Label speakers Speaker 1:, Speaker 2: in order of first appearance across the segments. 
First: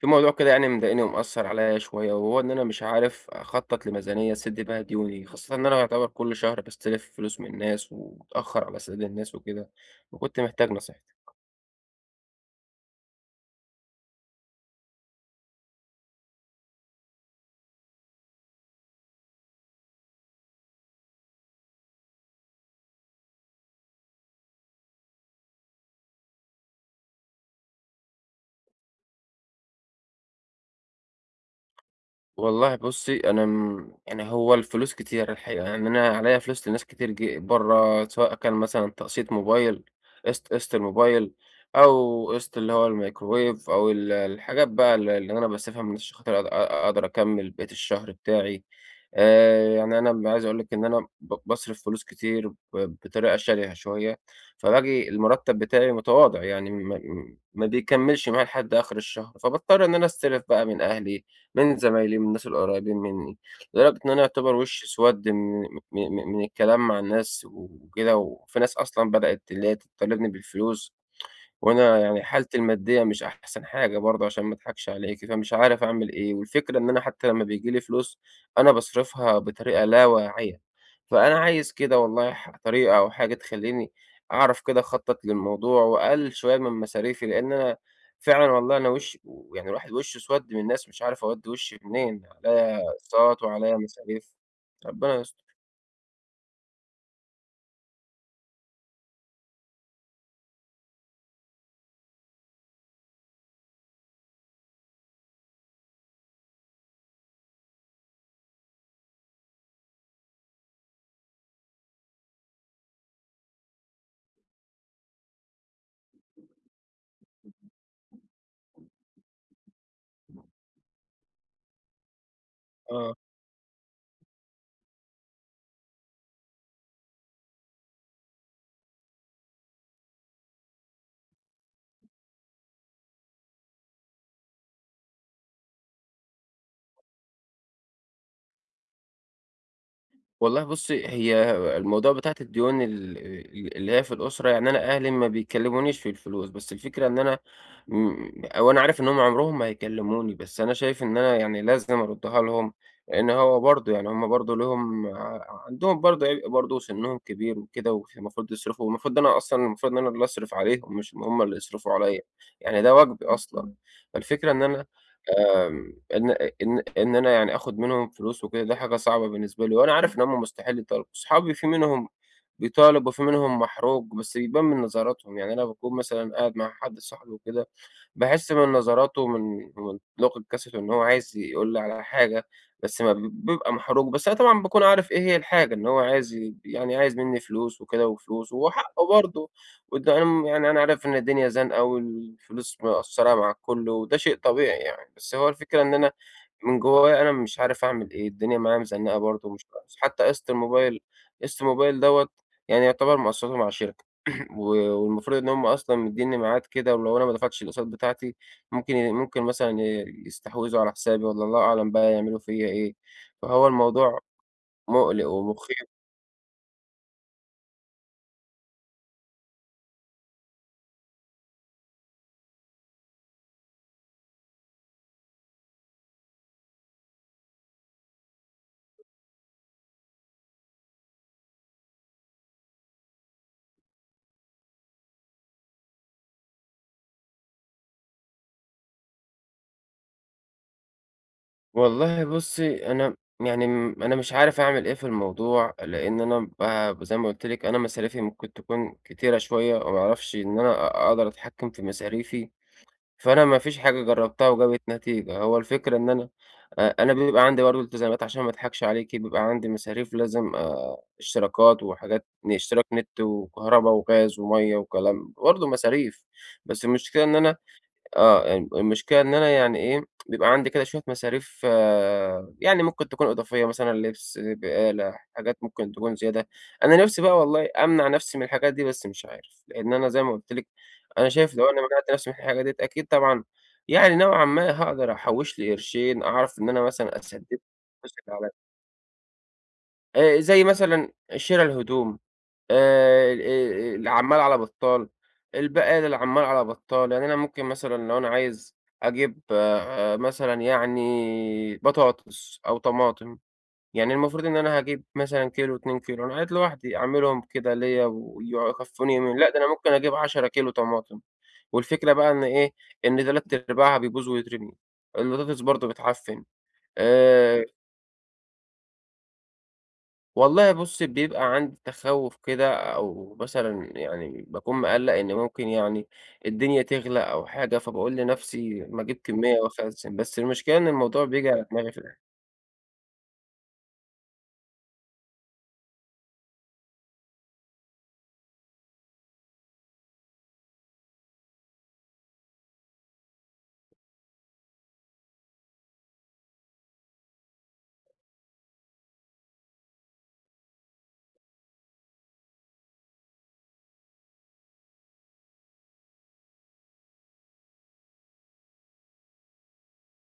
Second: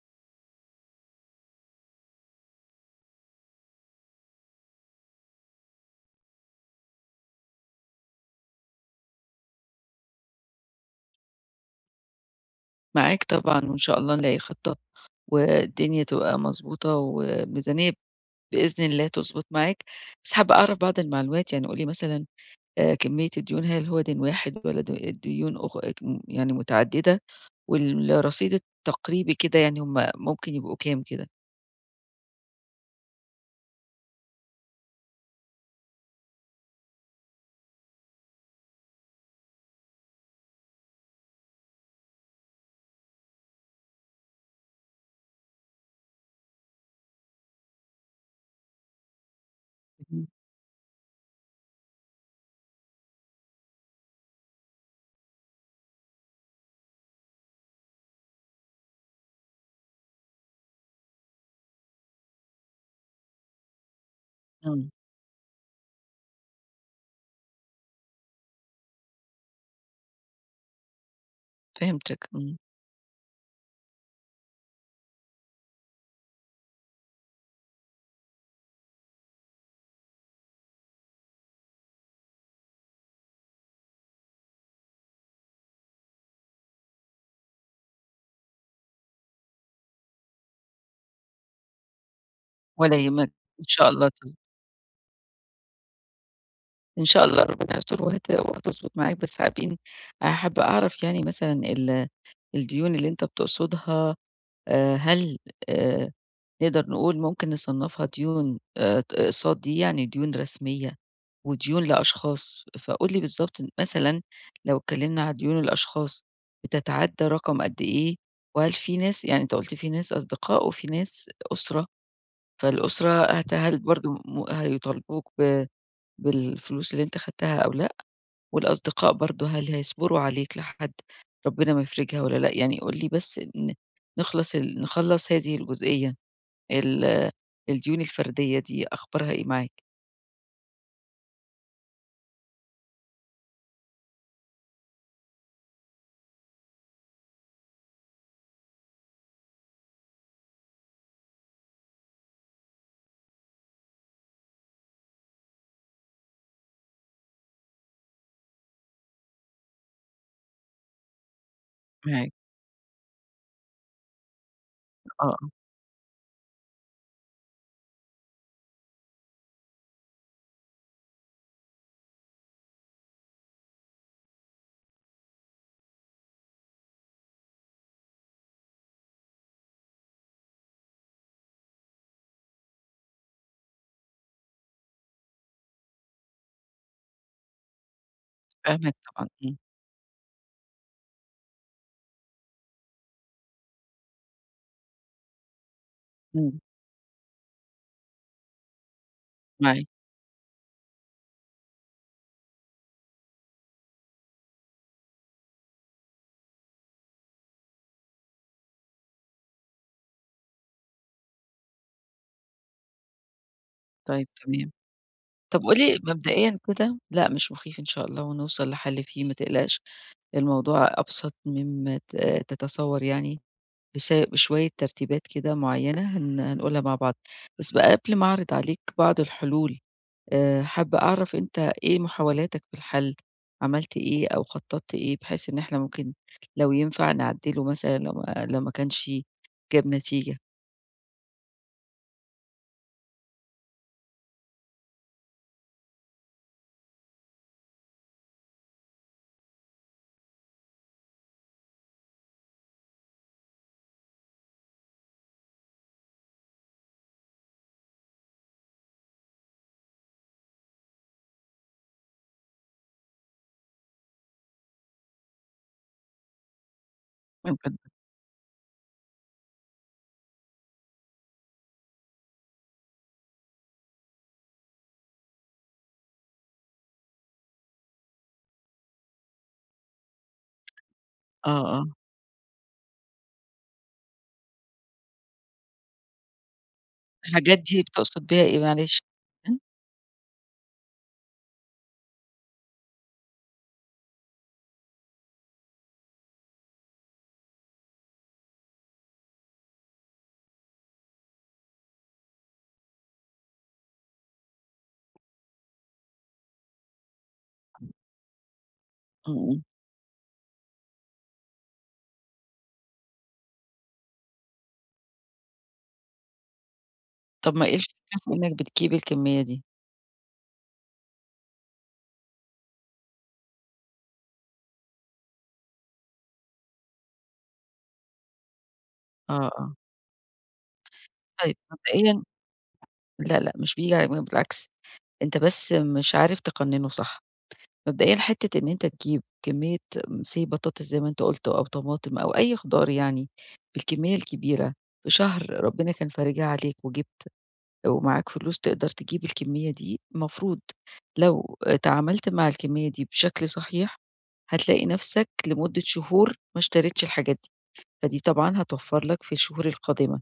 Speaker 1: في موضوع كده يعني مضايقني ومأثر عليا شوية وهو إن أنا مش عارف أخطط لميزانية أسد بيها ديوني، خاصة إن أنا يعتبر كل شهر بستلف فلوس من الناس وبتأخر على سداد الناس وكده، وكنت محتاج نصيحتك.
Speaker 2: معاك طبعًا وإن شاء الله نلاقي خطة والدنيا تبقى مضبوطة والميزانية بإذن الله تضبط معاك، بس حابة أعرف بعض المعلومات، يعني قُل لي مثلًا كمية الديون هل هو دين واحد والّا ديون أخ م يعني متعددة؟ والرصيد التقريبي كده يعني هم ممكن يبقوا كام كده؟
Speaker 1: والله بُصّي، أنا يعني هو الفلوس كتيرة الحقيقة، يعني أنا عليّا فلوس لناس كتير برّه، سواء كان مثلًا تقسيط موبايل، قسط الموبايل، أو قسط اللي هو الميكروويف، أو الحاجات بقى اللي أنا باصرفها من عشان خاطر أقدر أكمّل بقية الشهر بتاعي. يعني أنا
Speaker 2: اهم.
Speaker 1: عايز أقول لِك إن أنا باصرف فلوس كتير بطريقة شرهة شوية، فباجي المرتب بتاعي متواضع، يعني ما بيكمّلش معايا لحد آخر الشهر، فباضطر إن أنا أستلف بقى من أهلي، من زمايلي، من الناس القريبين منّي، لدرجة إن أنا يعتبر وشّي
Speaker 2: إمم.
Speaker 1: اسوَدّ من م م من الكلام مع الناس وكده، وفي ناس أصلًا بدأت اللي هي تطالبني بالفلوس، وأنا يعني
Speaker 2: فهمتك. إمم.
Speaker 1: حالتي المادية مش أحسن حاجة برضه عشان ما أضحكش عليكِ، فمش عارف أعمل إيه، والفكرة إن أنا حتى لمّا بييجي لي فلوس أنا باصرفها بطريقة لا واعية، فأنا عايز كده والله طريقة أو حاجة تخلّيني أعرف كده أخطط للموضوع وأقلل شوية من مصاريفي، لإن أنا فعلًا والله أنا وشي يعني الواحد وشه أسود من الناس، مش عارف أودّي وشي منين، عليّا
Speaker 2: ولا يهمك.
Speaker 1: أقساط
Speaker 2: إن
Speaker 1: وعليّا
Speaker 2: شاء الله ت
Speaker 1: مصاريف، ربنا يستر.
Speaker 2: إن شاء الله ربنا يستر، وهتضبط معاك، بس حابين. آه، حابة أعرف يعني مثلًا الديون اللي أنت بتقصدها، هل آآ نقدر نقول ممكن نصنّفها ديون، أقساط دي يعني ديون رسمية وديون لأشخاص. فقُل لي بالضبط مثلًا لو اتكلّمنا على ديون الأشخاص، بتتعدّى رقم قد إيه؟ وهل في ناس، يعني أنت قُلت في ناس أصدقاء وفي ناس أسرة،
Speaker 1: آه.
Speaker 2: فالأسرة هت هل برضه هيطالبوك بالفلوس اللي أنت خدتها أو لأ؟ والأصدقاء برضه هل هيصبروا عليك لحد ربنا ما يفرجها والّا لأ؟ يعني قُل لي بس ن نخلص ال نخلّص هذه الجزئية. ال الديون الفردية دي أخبارها إيه معاك؟
Speaker 1: والله بُصّي، هي الموضوع بتاعة الديون ال ال اللي هي في الأسرة، يعني أنا أهلي ما بيكلمونيش في الفلوس، بس الفكرة إن أنا أو أنا عارف إن هُم عمرهم ما هيكلموني، بس أنا شايف إن أنا يعني لازم أردّها لهم، لإن هو برضه يعني هُم برضه ليهم عندهم برضه عبء برضه وسنهم كبير وكده، والمفروض يصرفوا، والمفروض أنا أصلًا المفروض إن أنا اللي أصرف عليهم، مش هُم اللي يصرفوا عليَّ،
Speaker 2: معاك.
Speaker 1: يعني ده واجبي أصلًا. اهم. فالفكرة إن أنا
Speaker 2: آه، آه.
Speaker 1: إن إن أنا يعني آخُد منهم فلوس وكده، دي حاجة صعبة بالنسبة لي، وأنا عارف إن هُم مستحيل يطالبوا. صحابي في منهم بيطالب وفي منهم محروج، بس بيبان من نظراتهم، يعني أنا باكون مثلًا قاعد مع حد صاحبي وكده، باحس من نظراته ومن لغة جسده إن هو عايز يقول لي على حاجة، بس ما بي- بيبقى محروج، بس أنا طبعًا باكون عارف إيه هي الحاجة، إن هو عايز يعني عايز منّي فلوس وكده وفلوس، وهو
Speaker 2: فاهماك
Speaker 1: حقه
Speaker 2: طبعًا.
Speaker 1: برضه،
Speaker 2: إمم.
Speaker 1: وده أنا يعني أنا عارف إن الدنيا زنقة والفلوس مقصّرة مع الكل وده شيء طبيعي يعني، بس هو الفكرة إن أنا
Speaker 2: إمم.
Speaker 1: من جوايا أنا مش عارف أعمل إيه، الدنيا معايا مزنّقة برضه، ومش
Speaker 2: معاك.
Speaker 1: عارف حتى قسط الموبايل. قسط الموبايل دوّة يعني يعتبر مقسّطه مع شركة و والمفروض إن هم أصلًا مدّينّي ميعاد كده، ولو أنا ما دفعتش الأقساط بتاعتي ممكن ممكن مثلًا يستحوذوا على حسابي والّا الله أعلم بقى يعملوا فيّا إيه، فهو الموضوع
Speaker 2: طيب، تمام.
Speaker 1: مُقلق
Speaker 2: طب قُل
Speaker 1: ومُخيف.
Speaker 2: لي مبدئيًا كده، لأ مش مخيف إن شاء الله ونوصل لحل فيه، ما تقلقش، الموضوع أبسط مما تتصور يعني، بس بشوية ترتيبات كده معيّنة هنقولها مع بعض. بس بقى قبل ما أعرض عليك بعض الحلول، حابة أعرف أنت إيه محاولاتك في الحل، عملت إيه أو خطّطت إيه بحيث إن إحنا ممكن لو ينفع نعدّله مثلًا، لو ما كانش جاب نتيجة؟
Speaker 1: والله بُصّي، أنا يعني أنا مش عارف أعمل إيه في الموضوع، لإن أنا زي ما قُلت لِك أنا مصاريفي ممكن تكون كتيرة شوية وما أعرفش إن أنا أقدر أتحكّم في مصاريفي. فأنا ما فيش حاجة جرّبتها وجابت نتيجة، هو الفكرة إن أنا أنا بيبقى عندي برضه التزامات عشان ما أضحكش عليكِ، بيبقى عندي مصاريف لازم اشتراكات وحاجات اشتراك نت وكهربا وغاز ومَيّة وكلام برضه مصاريف، بس المشكلة إن أنا
Speaker 2: ممكن.
Speaker 1: آه، يعني المشكلة إن أنا يعني إيه، بيبقى عندي كده شوية مصاريف آه يعني ممكن تكون إضافية، مثلًا لبس، بقالة، حاجات ممكن تكون زيادة. أنا نِفسي بقى والله أمنع نَفسي من الحاجات دي، بس مش عارف، لإن أنا زي ما قُلت لِك أنا
Speaker 2: آه،
Speaker 1: شايف لو أنا
Speaker 2: آه.
Speaker 1: منعت نَفسي من الحاجة ديّة أكيد طبعًا يعني نوعًا ما هاقدر أحوّش لي قرشين، أعرف إن أنا مثلًا أسدّد
Speaker 2: الحاجات دي
Speaker 1: الفلوس
Speaker 2: بتقصد
Speaker 1: اللي
Speaker 2: بيها
Speaker 1: عليّا.
Speaker 2: إيه، معلش؟ إمم.
Speaker 1: زي مثلًا شِرا الهدوم، ال العمّال على بطّال، البقال العمّال على بطّال، يعني أنا ممكن مثلًا لو أنا عايز أجيب آه، آه، مثلًا يعني بطاطس أو طماطم، يعني المفروض إن أنا هاجيب مثلًا كيلو 2 كيلو، أنا قاعد لوحدي أعملهم كده ليّا يكفّوني يومين، لأ ده
Speaker 2: إمم.
Speaker 1: أنا ممكن أجيب 10 كيلو طماطم، والفكرة بقى إن إيه، إن تلات أرباعها بيبوظ ويترمي، البطاطس برضه بتعفّن.
Speaker 2: طب
Speaker 1: آآ
Speaker 2: ما إيه الفكرة في إنك بتجيب الكمية دي؟
Speaker 1: والله بُصّي، بيبقى عندي تخوّف كده أو مثلًا يعني باكون مقلّق إن ممكن يعني الدنيا تغلى أو حاجة، فباقول لنَفْسي ما أجيب
Speaker 2: آه،
Speaker 1: كمّية
Speaker 2: آه.
Speaker 1: وأخزّن، بس المشكلة إن الموضوع بييجي
Speaker 2: طيب
Speaker 1: على دماغي في
Speaker 2: مبدئيًا،
Speaker 1: الآخر.
Speaker 2: لأ، لأ، مش بييجي، على بالعكس، أنت بس مش عارف تقنّنه صح. مبدئيًا حتّة إن أنت تجيب كمية say بطاطس زي ما أنت قُلت، أو طماطم أو أي خضار، يعني بالكمية الكبيرة في شهر ربنا كان فارجها عليك وجبت ومعاك فلوس تقدر تجيب الكمية دي، المفروض لو تعاملت مع الكمية دي بشكل صحيح، هتلاقي نَفْسك لمدة شهور ما اشتريتش الحاجات دي، فدي طبعًا هتوفّر لك في الشهور القادمة.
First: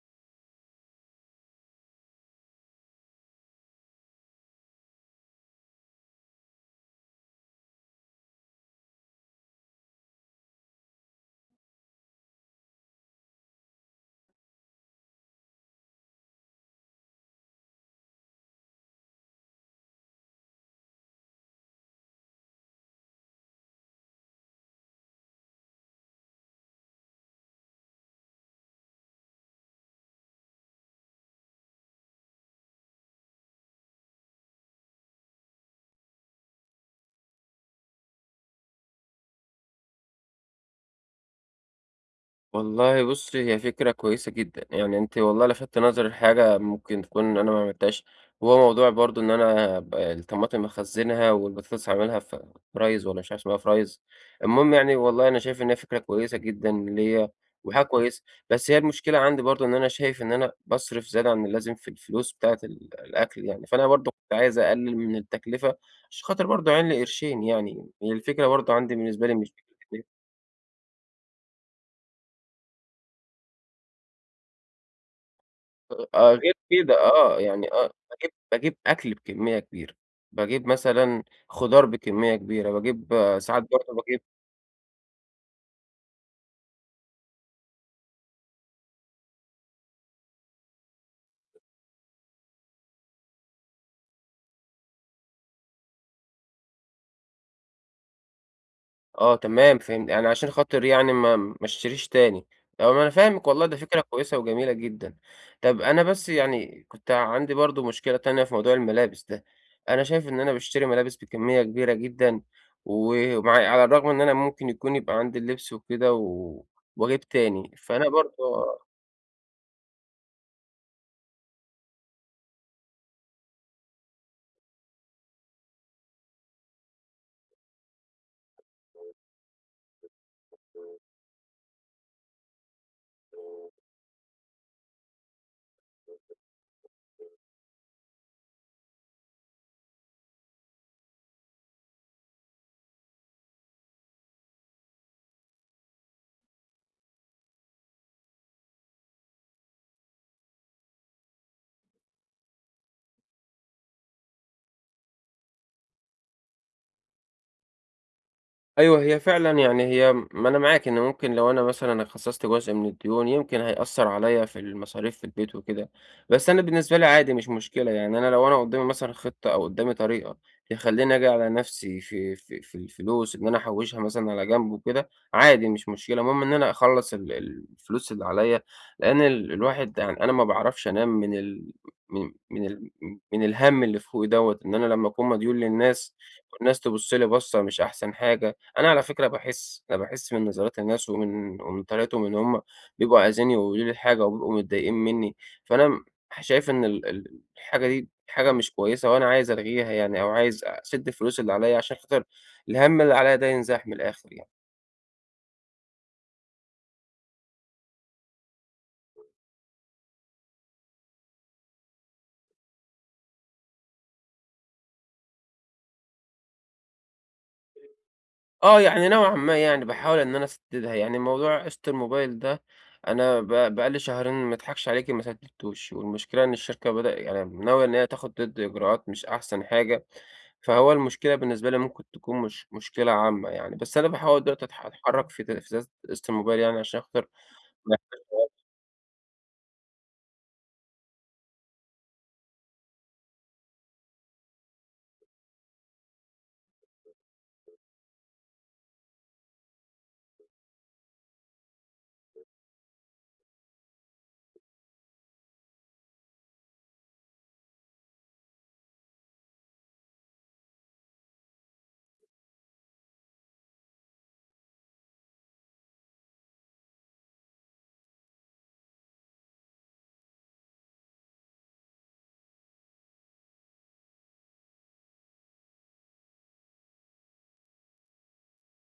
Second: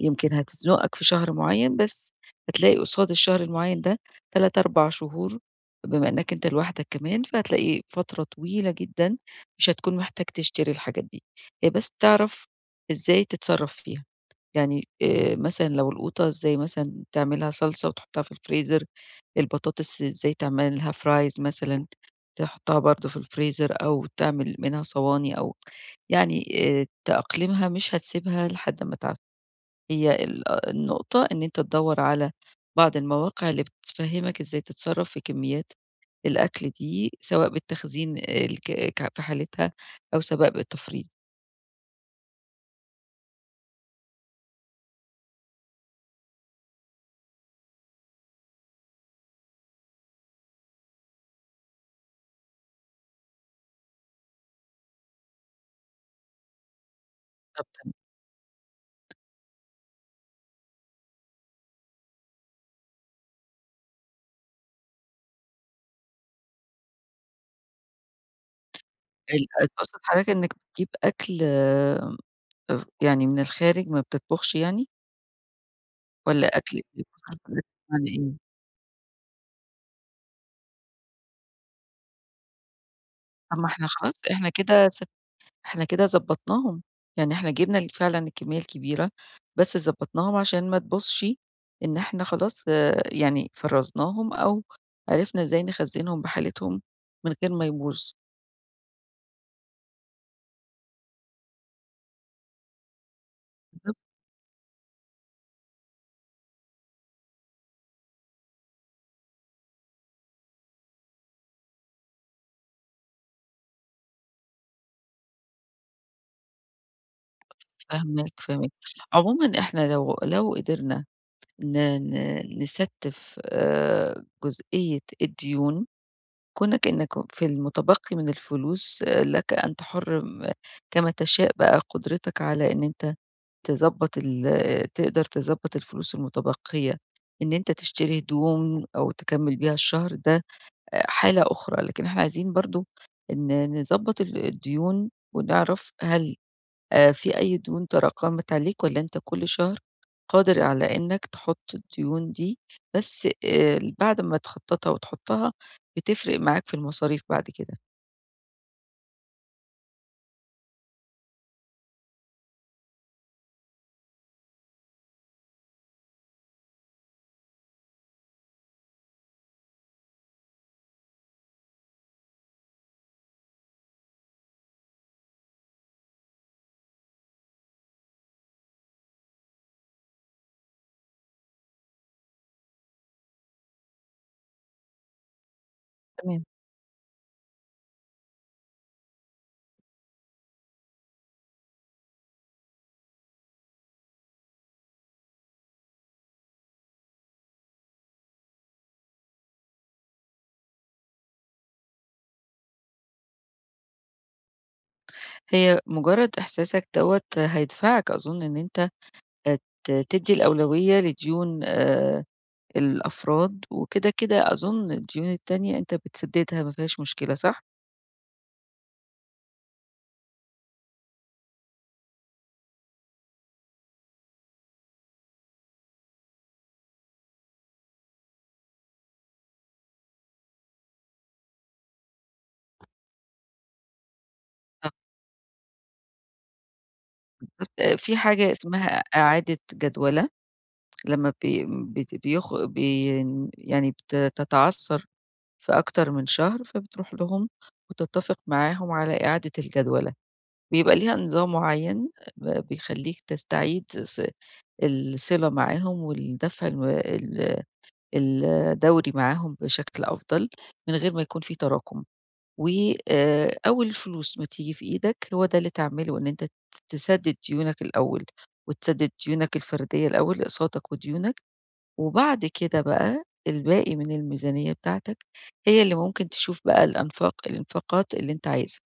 Speaker 2: يمكن هتزنقك في شهر معيّن، بس هتلاقي قصاد الشهر المعيّن ده 3، 4 شهور، بما إنّك أنت لوحدك كمان، فهتلاقي فترة طويلة جدًا مش هتكون محتاج تشتري الحاجات دي، هي بس تعرف إزاي تتصرّف فيها. يعني مثلًا لو القوطة، إزاي مثلًا تعملها صلصة وتحطها في الفريزر، البطاطس إزاي تعملها fries مثلًا تحطها برضه في الفريزر، أو تعمل منها صواني، أو يعني تأقلمها، مش هتسيبها لحد أمّا تعفن. هي ال آه النقطة إن أنت تدوّر على بعض المواقع اللي بتفهّمك إزاي تتصرّف في كميات الأكل دي، سواء بالتخزين الك ك في حالتها أو سواء بالتفريط.
Speaker 1: والله بُصّي، هي فكرة كويسة جدًا، يعني أنتِ والله لفتِ نظري لحاجة ممكن تكون أنا ما عملتهاش، وهو موضوع برضه إن أنا الطماطم أخزّنها والبطاطس أعملها fries، والّا مش عارف اسمها fries، المهم يعني والله أنا شايف إن هي فكرة كويسة جدًا ليّا
Speaker 2: طب
Speaker 1: وحاجة
Speaker 2: تم
Speaker 1: كويسة، بس هي المشكلة عندي برضه إن أنا شايف إن أنا باصرف زيادة عن اللازم في الفلوس بتاعة الأكل يعني، فأنا برضه كنت عايز أقلِّل من التكلفة عشان خاطر برضه أعين لي قرشين يعني، هي الفكرة برضه عندي بالنسبة لي
Speaker 2: ال
Speaker 1: مش
Speaker 2: آه، تقصد حضرتك إنك بتجيب أكل يعني من الخارج ما بتطبخش يعني؟
Speaker 1: آه،
Speaker 2: والّا
Speaker 1: غير
Speaker 2: أكل،
Speaker 1: كده آه، يعني آه،
Speaker 2: يعني
Speaker 1: باجيب
Speaker 2: إيه؟
Speaker 1: باجيب أكل بكمية كبيرة، باجيب مثلًا خضار بكمية كبيرة، باجيب
Speaker 2: طب
Speaker 1: ساعات
Speaker 2: ما إحنا
Speaker 1: برضه
Speaker 2: خلاص،
Speaker 1: باجيب
Speaker 2: إحنا كده ضبّطناهم، يعني إحنا جِبنا فعلًا الكمية الكبيرة، بس ضبّطناهم عشان ما تبوظش، إن إحنا خلاص يعني فرّزناهم، أو عرفنا إزاي نخزّنهم بحالتهم من غير ما يبوظ.
Speaker 1: آه تمام فهمت، يعني عشان خاطر يعني ما اشتريش تاني، آه، ما أنا فاهمِك والله ده
Speaker 2: بالضبط.
Speaker 1: فكرة كويسة وجميلة جدًا. طب أنا بس يعني كنت عندي برضه مشكلة تانية في موضوع الملابس ده، أنا شايف إن أنا باشتري ملابس بكمية كبيرة جدًا، ومع على الرغم إن أنا ممكن يكون يبقى عندي اللبس وكده واجيب تاني، فأنا
Speaker 2: فاهماك،
Speaker 1: برضه
Speaker 2: فاهماك. عمومًا إحنا لو قدرنا ن ن نستِّف جزئية الديون، كونك إنك في المتبقي من الفلوس، لك أن تحُر م كما تشاء بقى قدرتك على إن أنت تضبّط ال تقدر تضبّط الفلوس المتبقية، إن أنت تشتري هدوم أو تكمّل بيها الشهر، ده حالة أخرى، لكن إحنا عايزين برضه إن نضبّط الديون ونعرف هل في أي ديون تراكمت عليك، والّا أنت كل شهر قادر على إنّك تحُط الديون دي، بس بعد ما تخطّطها وتحُطّها بتفرق معاك في المصاريف بعد كده.
Speaker 1: أيوه، هي فعلًا يعني هي ما أنا معاك إن ممكن لو أنا مثلًا خصّصت جزء من الديون يمكن هيأثّر عليّا في المصاريف في البيت وكده، بس أنا بالنسبة لي عادي مش مشكلة، يعني أنا لو أنا قدّامي مثلًا خطة أو قدّامي طريقة تخلّيني أجي على نَفْسي في الفلوس إن أنا أحوّشها مثلًا على جنب وكده، عادي مش مشكلة، المهم إن أنا أخلّص الفلوس اللي عليّا، لإن الواحد يعني أنا ما باعرفش أنام من من ال من الهَم اللي فوقي دوّة، إن أنا لمّا أكون مديون للناس
Speaker 2: تمام.
Speaker 1: والناس تبُص لي بَصّة مش أحسن حاجة. أنا على فكرة باحس، أنا باحس من نظرات الناس ومن طريقتهم إن هُم بيبقوا عايزين يقولوا لي حاجة وبيبقوا متضايقين منّي، فأنا شايف إن ال ال الحاجة دي حاجة مش كويسة وأنا عايز ألغيها يعني، أو عايز أسِد الفلوس اللي عليّا عشان خاطر الهَم اللي عليّا ده ينزاح من الآخر يعني.
Speaker 2: هي مجرّد إحساسك دوّة هيدفعك أظُن إن أنت آآ ت تدّي الأولوية لديون الأفراد، وكده، كده أظن الديون التانية أنت بتسدّدها ما فيهاش مشكلة، صح؟
Speaker 1: آه، يعني نوعًا ما يعني باحاول إن أنا أسدّدها، يعني موضوع قِسط الموبايل ده أنا بقى لي شهرين ما أضحكش عليكِ ما سدّدتوش، والمشكلة إن الشركة بدأ يعني ناوية إن هي تاخد ضدّي إجراءات مش أحسن حاجة، فهو المشكلة بالنسبة لي ممكن تكون مش مشكلة عامة يعني، بس أنا باحاول دلوقتي
Speaker 2: آه،
Speaker 1: أتحرّك في زيادة قِسط الموبايل يعني عشان خاطر
Speaker 2: بالضبط.
Speaker 1: ما
Speaker 2: في
Speaker 1: يحصلش.
Speaker 2: حاجة اسمها إعادة جدولة، لمّا بي بت بيخ بي يعني بتتعثّر في أكتر من شهر، فبتروح لهم وتتّفق معاهم على إعادة الجدولة، بيبقى ليها نظام معيّن بيخلّيك تستعيد الصلة معاهم، والدفع الم ال الدوري معاهم بشكل أفضل، من غير ما يكون في تراكم، و أول الفلوس ما تيجي في إيدك هو ده اللي تعمله، إن أنت تسدد ديونك الأول، وتسدد ديونك الفردية الأول، أقساطك وديونك، وبعد كده بقى الباقي من الميزانية بتاعتك هي اللي ممكن تشوف بقى الإنفاقات اللي أنت عايزها.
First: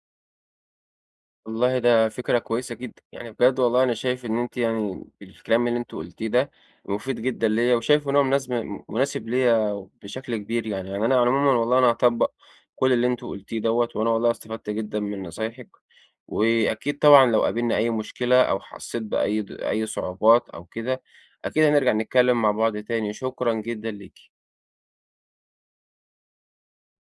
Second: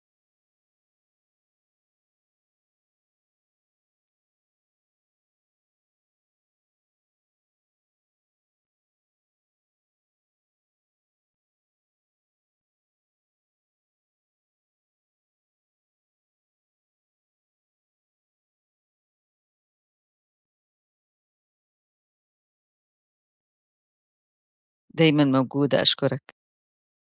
Speaker 1: والله ده فكرة كويسة جدًا، يعني بجد والله أنا شايف إن أنتِ يعني الكلام اللي أنتِ قلتيه ده مفيد جدًا ليّا، وشايف إن هو مناسب ليّا بشكل كبير يعني، يعني أنا عمومًا والله أنا هاطبّق كل اللي أنتِ قلتيه دوّة، وأنا والله استفدت جدًا من نصايحِك، وأكيد طبعًا لو قابلنا أي مشكلة أو حسيت بأي د أي صعوبات أو كده، أكيد هنرجع نتكلم مع بعض تاني، شكرًا جدًا ليكِ.
Speaker 2: دايمًا موجودة، أشكرك.